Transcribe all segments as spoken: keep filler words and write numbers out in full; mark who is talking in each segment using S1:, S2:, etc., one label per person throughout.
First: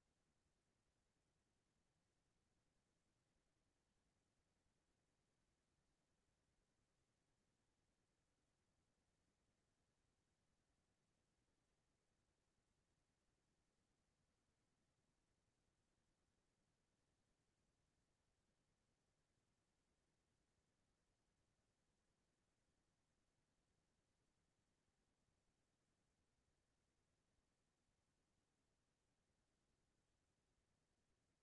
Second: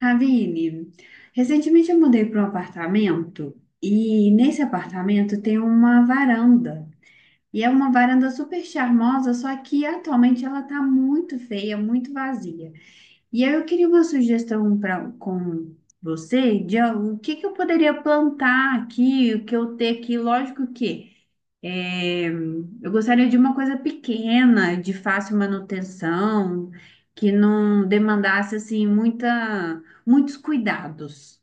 S1: Aline, recentemente eu mudei para um apartamento e nesse apartamento tem uma varanda. E é uma varanda super charmosa, só que atualmente ela está muito feia, muito vazia. E aí eu queria uma sugestão pra, com você de ah, o que que eu poderia plantar aqui, o que eu ter aqui. Lógico que. É, eu gostaria de uma coisa pequena, de fácil manutenção, que não demandasse assim muita, muitos cuidados.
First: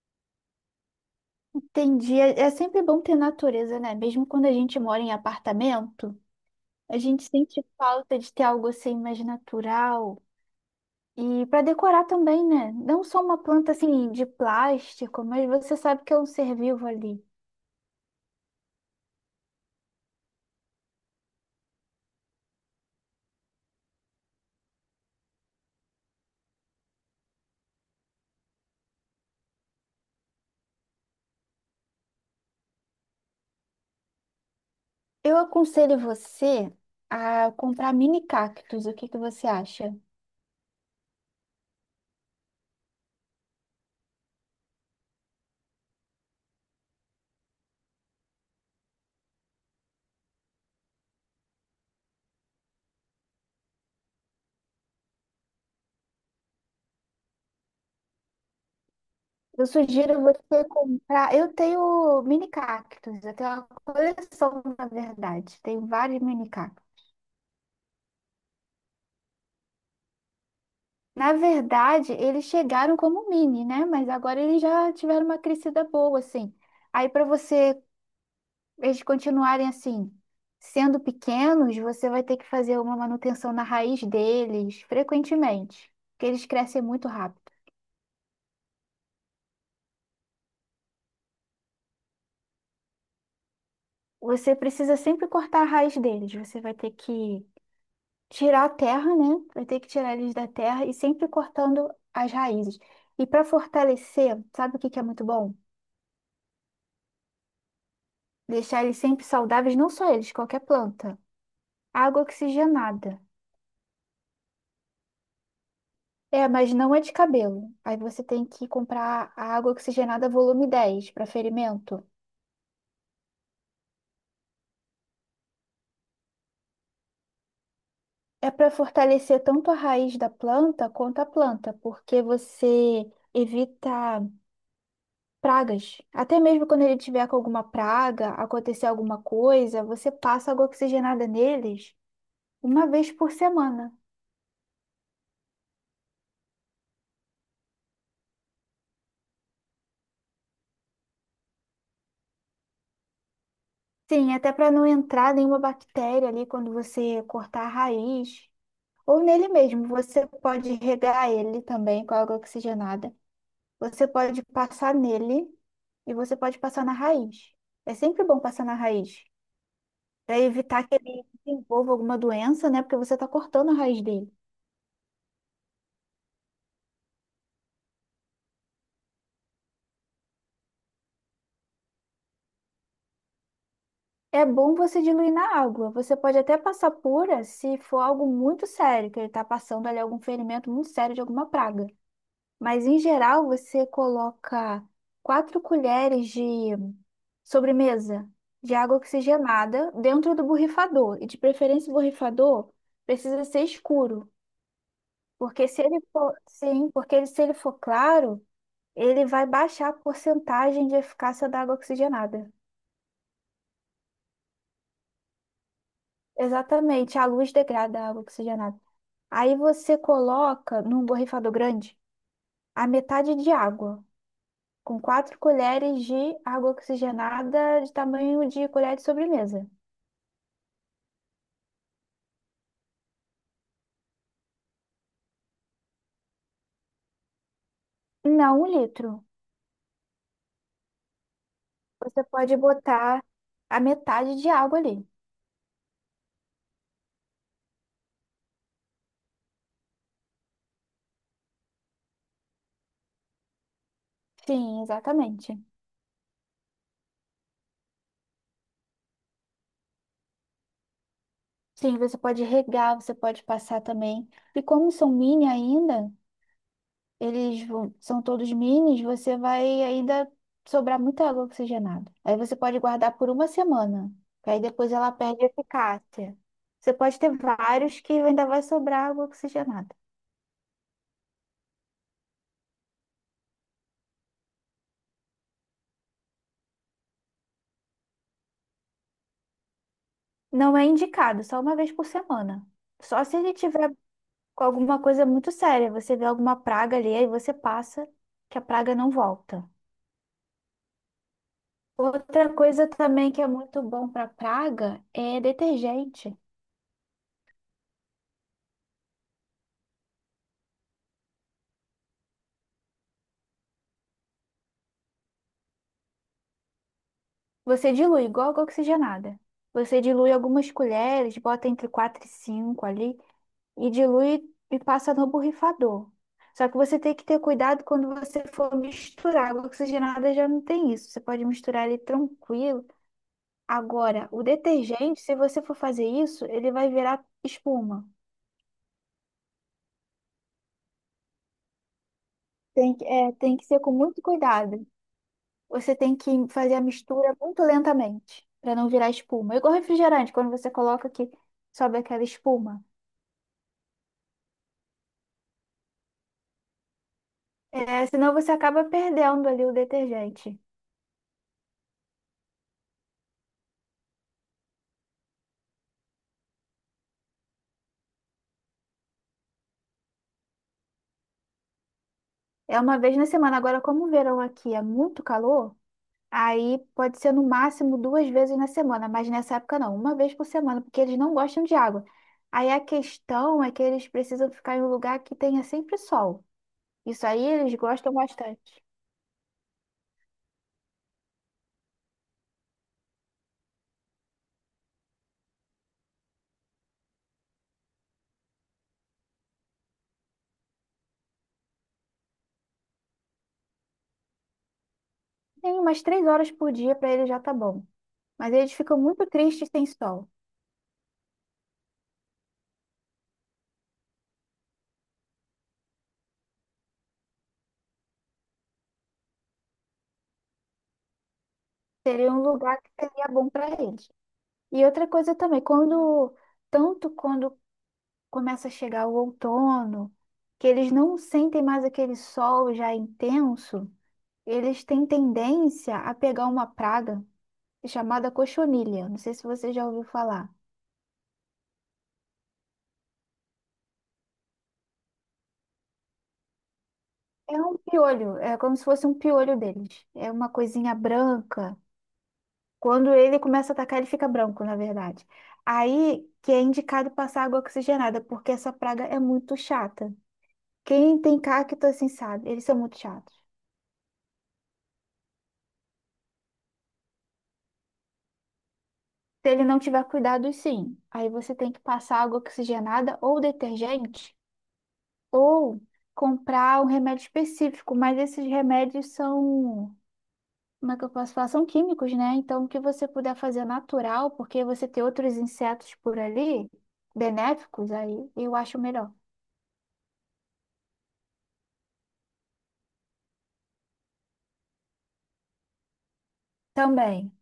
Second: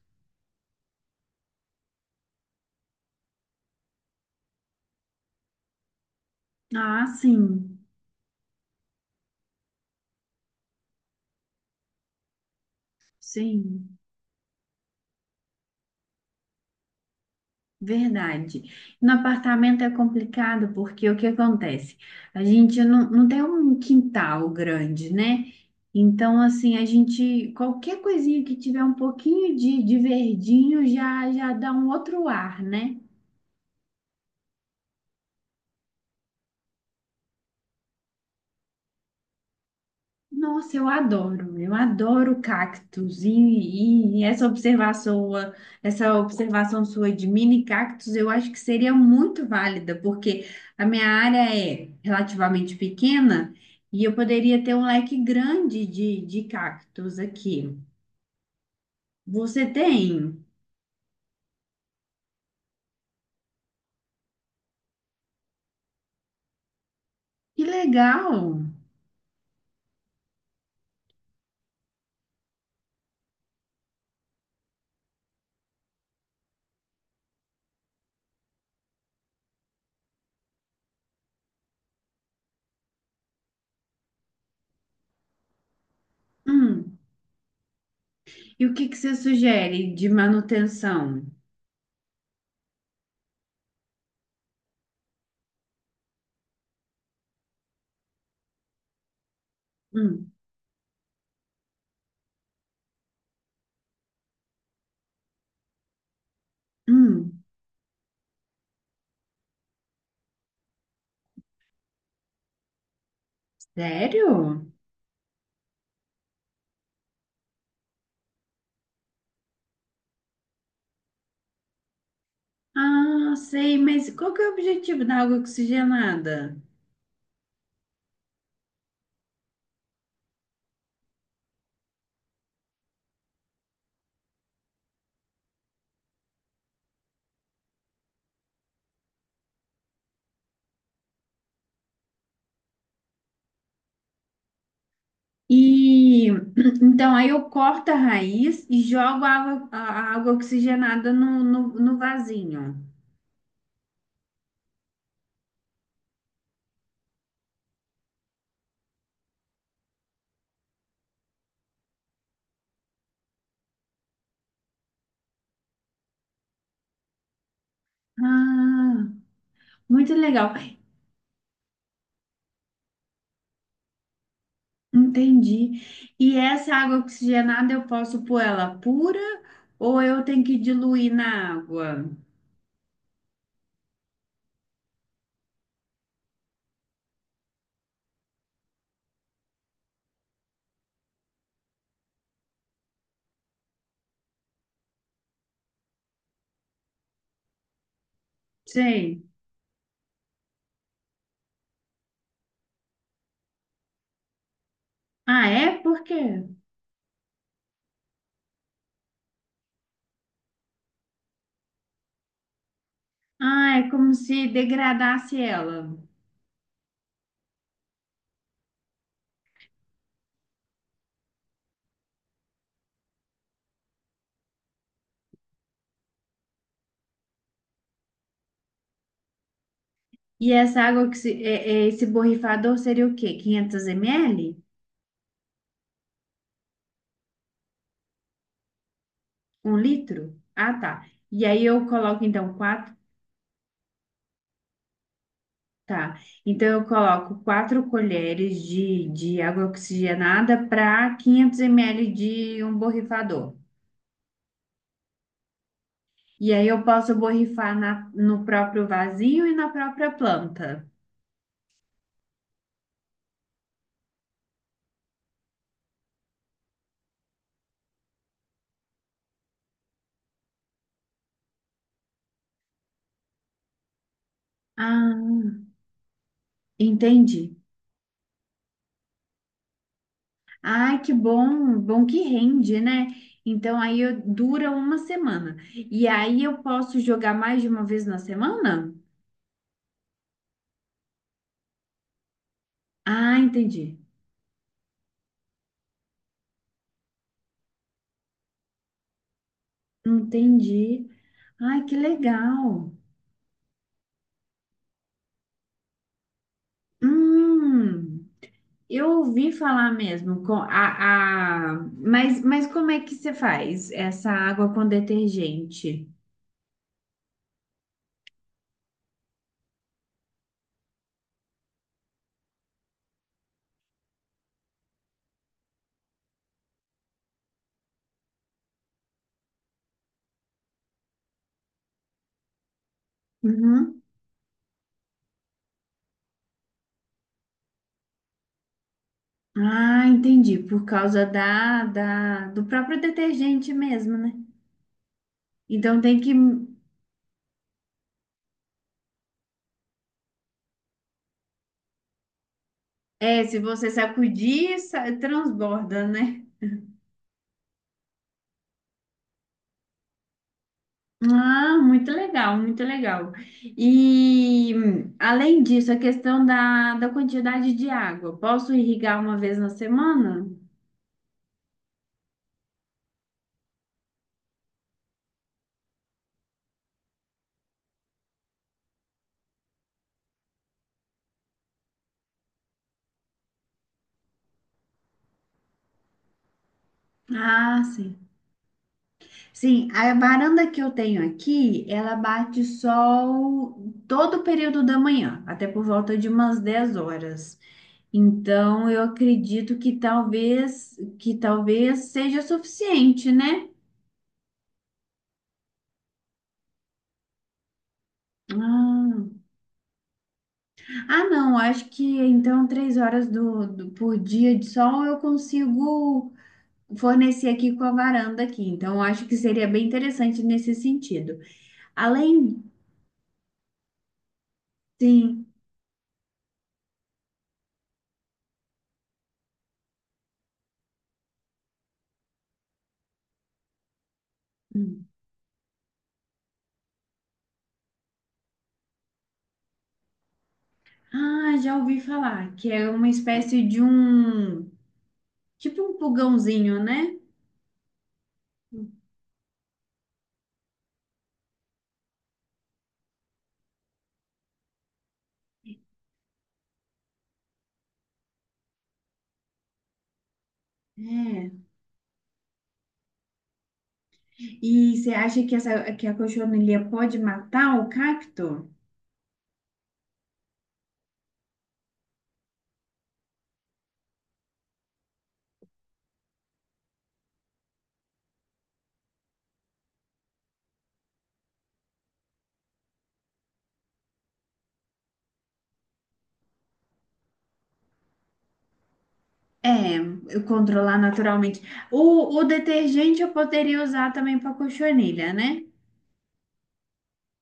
S2: Entendi. É é sempre bom ter natureza, né? Mesmo quando a gente mora em apartamento, a
S1: Ah,
S2: gente sente
S1: sim,
S2: falta de ter algo assim mais natural. E para decorar também, né? Não só uma planta
S1: sim,
S2: assim de plástico, mas você sabe que é um ser vivo ali.
S1: verdade. No apartamento é complicado porque o que acontece? A gente não, não tem um quintal grande, né? Então, assim, a gente, qualquer coisinha que tiver um pouquinho de, de verdinho já, já dá um outro ar, né?
S2: Eu aconselho você a comprar mini cactos. O que que você acha?
S1: Nossa, eu adoro, eu adoro cactos e, e- e essa observação, sua- essa observação sua de mini cactos, eu acho que seria muito válida, porque a minha área é relativamente pequena e eu poderia ter um leque grande de, de cactos aqui.
S2: Eu
S1: Você
S2: sugiro
S1: tem?
S2: você comprar. Eu tenho mini cactos, eu tenho uma coleção, na verdade. Tenho vários mini cactos.
S1: Que legal!
S2: Na verdade, eles chegaram como mini, né? Mas agora eles já tiveram uma crescida boa, assim. Aí, para você, eles continuarem assim, sendo pequenos, você vai ter que fazer uma manutenção na raiz deles frequentemente, porque eles crescem
S1: Hum,
S2: muito rápido.
S1: E o que que você sugere de manutenção?
S2: Você precisa sempre cortar a raiz deles. Você vai ter que tirar a terra, né? Vai ter que tirar
S1: Hum.
S2: eles da terra e sempre cortando as raízes. E para fortalecer, sabe o que que é muito bom?
S1: Hum.
S2: Deixar eles sempre saudáveis, não só eles, qualquer planta. Água oxigenada.
S1: Sério?
S2: É, mas não é de cabelo. Aí você tem que comprar a água oxigenada volume dez para ferimento.
S1: Ah, sei, mas qual que é o objetivo da água oxigenada?
S2: É para fortalecer tanto a raiz da planta quanto a planta, porque você evita pragas. Até mesmo quando ele tiver com alguma praga, acontecer alguma coisa, você passa água oxigenada neles uma vez por semana.
S1: E então aí eu corto a raiz e jogo a água, a a água oxigenada no, no, no vasinho.
S2: Sim, até para não entrar nenhuma bactéria ali quando você cortar a raiz. Ou nele mesmo, você pode regar ele também com água oxigenada. Você pode passar nele e você pode passar na raiz. É sempre bom passar na
S1: Ah,
S2: raiz,
S1: muito
S2: para
S1: legal.
S2: evitar que ele desenvolva alguma doença, né? Porque você está cortando a raiz dele.
S1: Entendi. E essa água oxigenada eu posso pôr ela pura ou eu tenho que diluir na água?
S2: É bom você diluir na água. Você pode até passar pura se for algo muito sério, que ele está passando ali algum ferimento muito sério de alguma praga. Mas em geral você coloca quatro colheres de sobremesa de água
S1: Sei.
S2: oxigenada dentro do borrifador. E de preferência o borrifador precisa ser escuro,
S1: Ah,
S2: porque
S1: é?
S2: se ele
S1: Por
S2: for,
S1: quê?
S2: sim, porque ele- se ele for claro, ele vai baixar a porcentagem de eficácia da água oxigenada.
S1: Ah, é como se degradasse ela.
S2: Exatamente, a luz degrada a água oxigenada. Aí você coloca num borrifador grande a metade de água, com quatro colheres de água oxigenada de tamanho de colher de sobremesa.
S1: E essa água que se, é- é esse borrifador seria o quê? quinhentos mililitros?
S2: Não, um litro.
S1: Um litro? Ah, tá. E aí eu coloco
S2: Você
S1: então
S2: pode
S1: quatro,
S2: botar a metade de água ali.
S1: tá? Então eu coloco quatro colheres de, de água oxigenada para quinhentos mililitros de um borrifador.
S2: Sim, exatamente.
S1: E aí eu posso borrifar na, no próprio vasinho e na própria planta.
S2: Sim, você pode regar, você pode passar também. E como são mini ainda, eles vão- são todos minis, você vai ainda sobrar muita água oxigenada. Aí você pode guardar por uma semana, que aí depois ela
S1: Ah,
S2: perde eficácia. Você pode ter
S1: entendi.
S2: vários que ainda vai sobrar água oxigenada.
S1: Ai, que bom, bom que rende, né? Então aí eu- dura uma semana. E aí eu posso jogar mais de uma vez na semana?
S2: Não é indicado, só uma vez por semana. Só se
S1: Ah,
S2: ele tiver
S1: entendi.
S2: com alguma coisa muito séria, você vê alguma praga ali, aí você passa, que a praga não volta.
S1: Entendi. Ai, que
S2: Outra coisa
S1: legal.
S2: também que é muito bom para praga é detergente.
S1: Hum, eu ouvi falar mesmo com a, a... Mas, mas como é que você faz essa água com detergente?
S2: Você dilui igual água oxigenada. Você dilui algumas colheres, bota entre quatro e cinco ali, e dilui e passa no borrifador. Só que você tem que ter cuidado quando você for misturar. Água oxigenada já não tem isso. Você pode misturar ele tranquilo.
S1: Uhum.
S2: Agora, o detergente, se você for fazer isso, ele vai virar espuma.
S1: Ah, entendi. Por causa da, da, do
S2: Tem
S1: próprio
S2: que, é, tem que
S1: detergente
S2: ser com
S1: mesmo,
S2: muito
S1: né?
S2: cuidado. Você
S1: Então
S2: tem
S1: tem
S2: que
S1: que
S2: fazer a mistura muito lentamente, para não virar espuma. Igual refrigerante, quando você coloca que sobe aquela espuma.
S1: É, se você sacudir, sa- transborda, né?
S2: É, senão você acaba perdendo ali o detergente.
S1: Ah, muito legal, muito legal. E hum, além disso, a questão da, da quantidade de água. Posso irrigar uma vez na semana?
S2: É uma vez na semana. Agora, como o verão aqui é muito calor, aí pode ser no máximo duas vezes na semana, mas nessa época não, uma vez por semana, porque eles não gostam de água. Aí a questão é que eles precisam ficar em um lugar que tenha sempre sol. Isso aí eles
S1: Ah,
S2: gostam
S1: sim.
S2: bastante.
S1: Sim, a varanda que eu tenho aqui, ela bate sol todo o período da manhã, até por volta de umas dez horas. Então, eu acredito que talvez que talvez seja suficiente, né?
S2: Tem umas três horas por dia para eles já tá bom. Mas eles ficam muito
S1: Ah.
S2: tristes sem sol.
S1: Ah, não, acho que então três horas do, do- por dia de sol eu consigo fornecer aqui com a varanda aqui. Então, acho que seria bem interessante nesse sentido.
S2: Seria um
S1: Além,
S2: lugar que seria bom para eles. E outra coisa
S1: sim.
S2: também, quando tanto quando começa a chegar o outono, que eles não sentem mais aquele sol já intenso. Eles têm
S1: Hum.
S2: tendência a pegar uma praga chamada cochonilha. Não sei se você já ouviu falar.
S1: Ah, já ouvi falar que é uma espécie de um, tipo um pulgãozinho, né?
S2: É um piolho, é como se fosse um piolho deles. É uma coisinha branca. Quando ele começa a atacar, ele fica branco, na verdade. Aí que é indicado passar água oxigenada, porque essa praga é muito chata. Quem tem
S1: É.
S2: cacto assim sabe, eles são muito chatos.
S1: E você acha que essa que a cochonilha pode matar o cacto?
S2: Se ele não tiver cuidado, sim. Aí você tem que passar água oxigenada ou detergente, ou comprar um remédio específico, mas esses remédios são, como é que eu posso falar? São químicos, né? Então, o que você puder fazer natural, porque você tem outros insetos por ali, benéficos, aí eu acho melhor.
S1: É, eu controlar naturalmente. O, o detergente eu poderia usar também para cochonilha, né?
S2: Também,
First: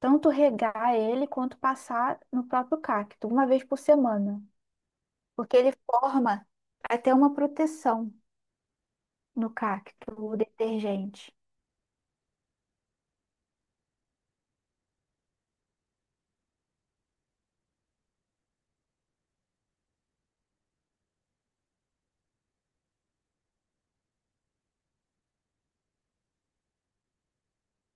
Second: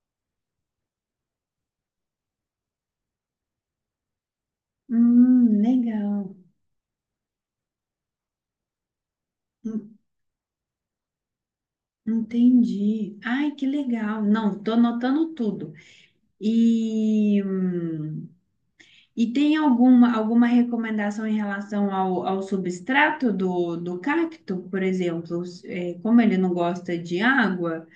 S2: tanto regar ele quanto passar no próprio cacto, uma vez por semana, porque
S1: Hum,
S2: ele
S1: legal.
S2: forma até uma proteção no
S1: En-
S2: cacto, o detergente.
S1: Entendi. Ai, que legal. Não, tô anotando tudo. E, hum, e tem alguma, alguma recomendação em relação ao, ao substrato do, do cacto, por exemplo? S- é, como ele não gosta de água,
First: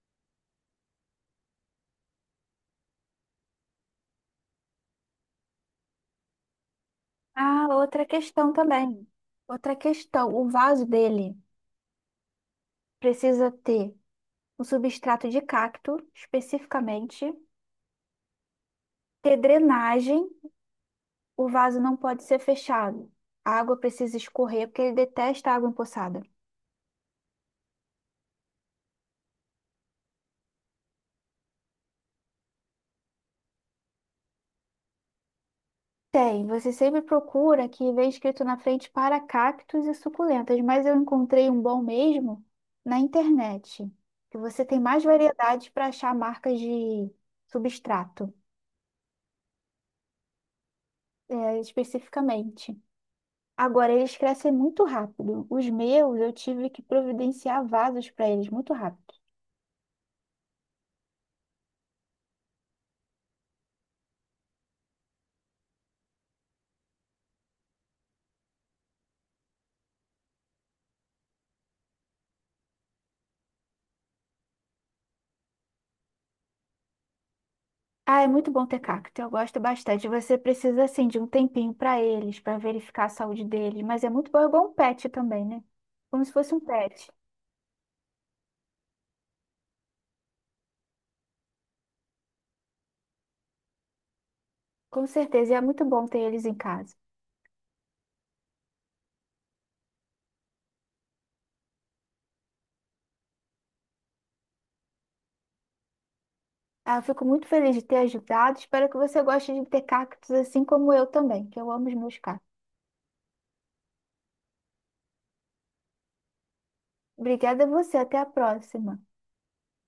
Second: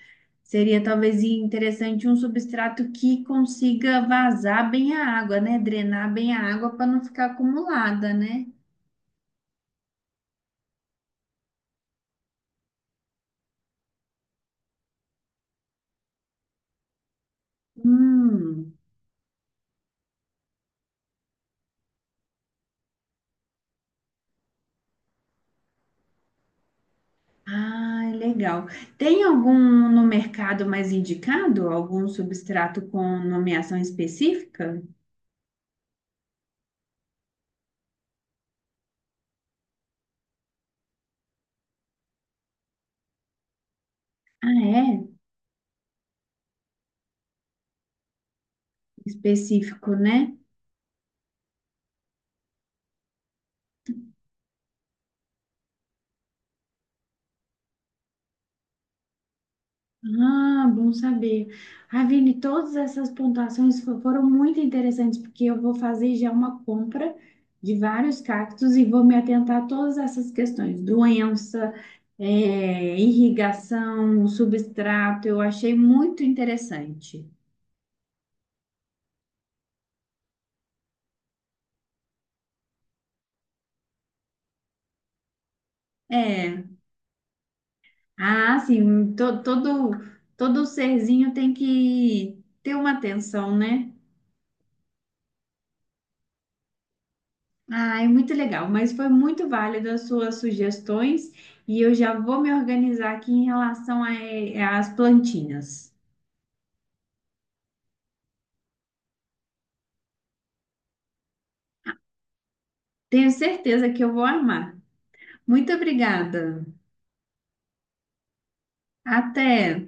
S1: seria talvez interessante um substrato que consiga vazar bem a água, né? Drenar bem a água para não ficar
S2: Ah, outra
S1: acumulada, né?
S2: questão também. Outra questão, o vaso dele precisa ter um substrato de cacto, especificamente,
S1: Hum.
S2: ter drenagem, o vaso não pode ser fechado. A água precisa escorrer porque ele detesta água empoçada.
S1: Ah, legal. Tem algum no mercado mais indicado? Algum substrato com nomeação específica?
S2: Tem, você sempre procura que vem escrito na frente para cactos e suculentas, mas eu encontrei um bom mesmo na internet, que
S1: Ah,
S2: você tem mais
S1: é?
S2: variedade para achar marcas de substrato,
S1: Específico, né?
S2: é, especificamente. Agora, eles crescem muito rápido. Os meus, eu tive que providenciar vasos para eles muito rápido.
S1: Ah, bom saber. Ah, Vini, todas essas pontuações fo- foram muito interessantes, porque eu vou fazer já uma compra de vários cactos e vou me atentar a todas essas questões: doença, eh, irrigação, substrato. Eu achei muito interessante.
S2: Ah, é muito bom ter cacto, eu gosto bastante. Você precisa, assim, de um tempinho para eles, para verificar a saúde deles, mas é muito bom, é igual um pet também, né? Como se fosse um
S1: É.
S2: pet.
S1: Ah, sim, um, to- todo, todo serzinho tem que ter uma atenção, né?
S2: Com certeza, e é muito bom ter eles em casa.
S1: Ah, é muito legal, mas foi muito válido as suas sugestões e eu já vou me organizar aqui em relação a- é, às plantinhas.
S2: Ah, eu fico muito feliz de ter ajudado, espero que você goste de ter cactos assim como eu também, que eu amo os meus cactos.
S1: Tenho certeza que eu vou amar. Muito obrigada.
S2: Obrigada a você, até a próxima.
S1: Até!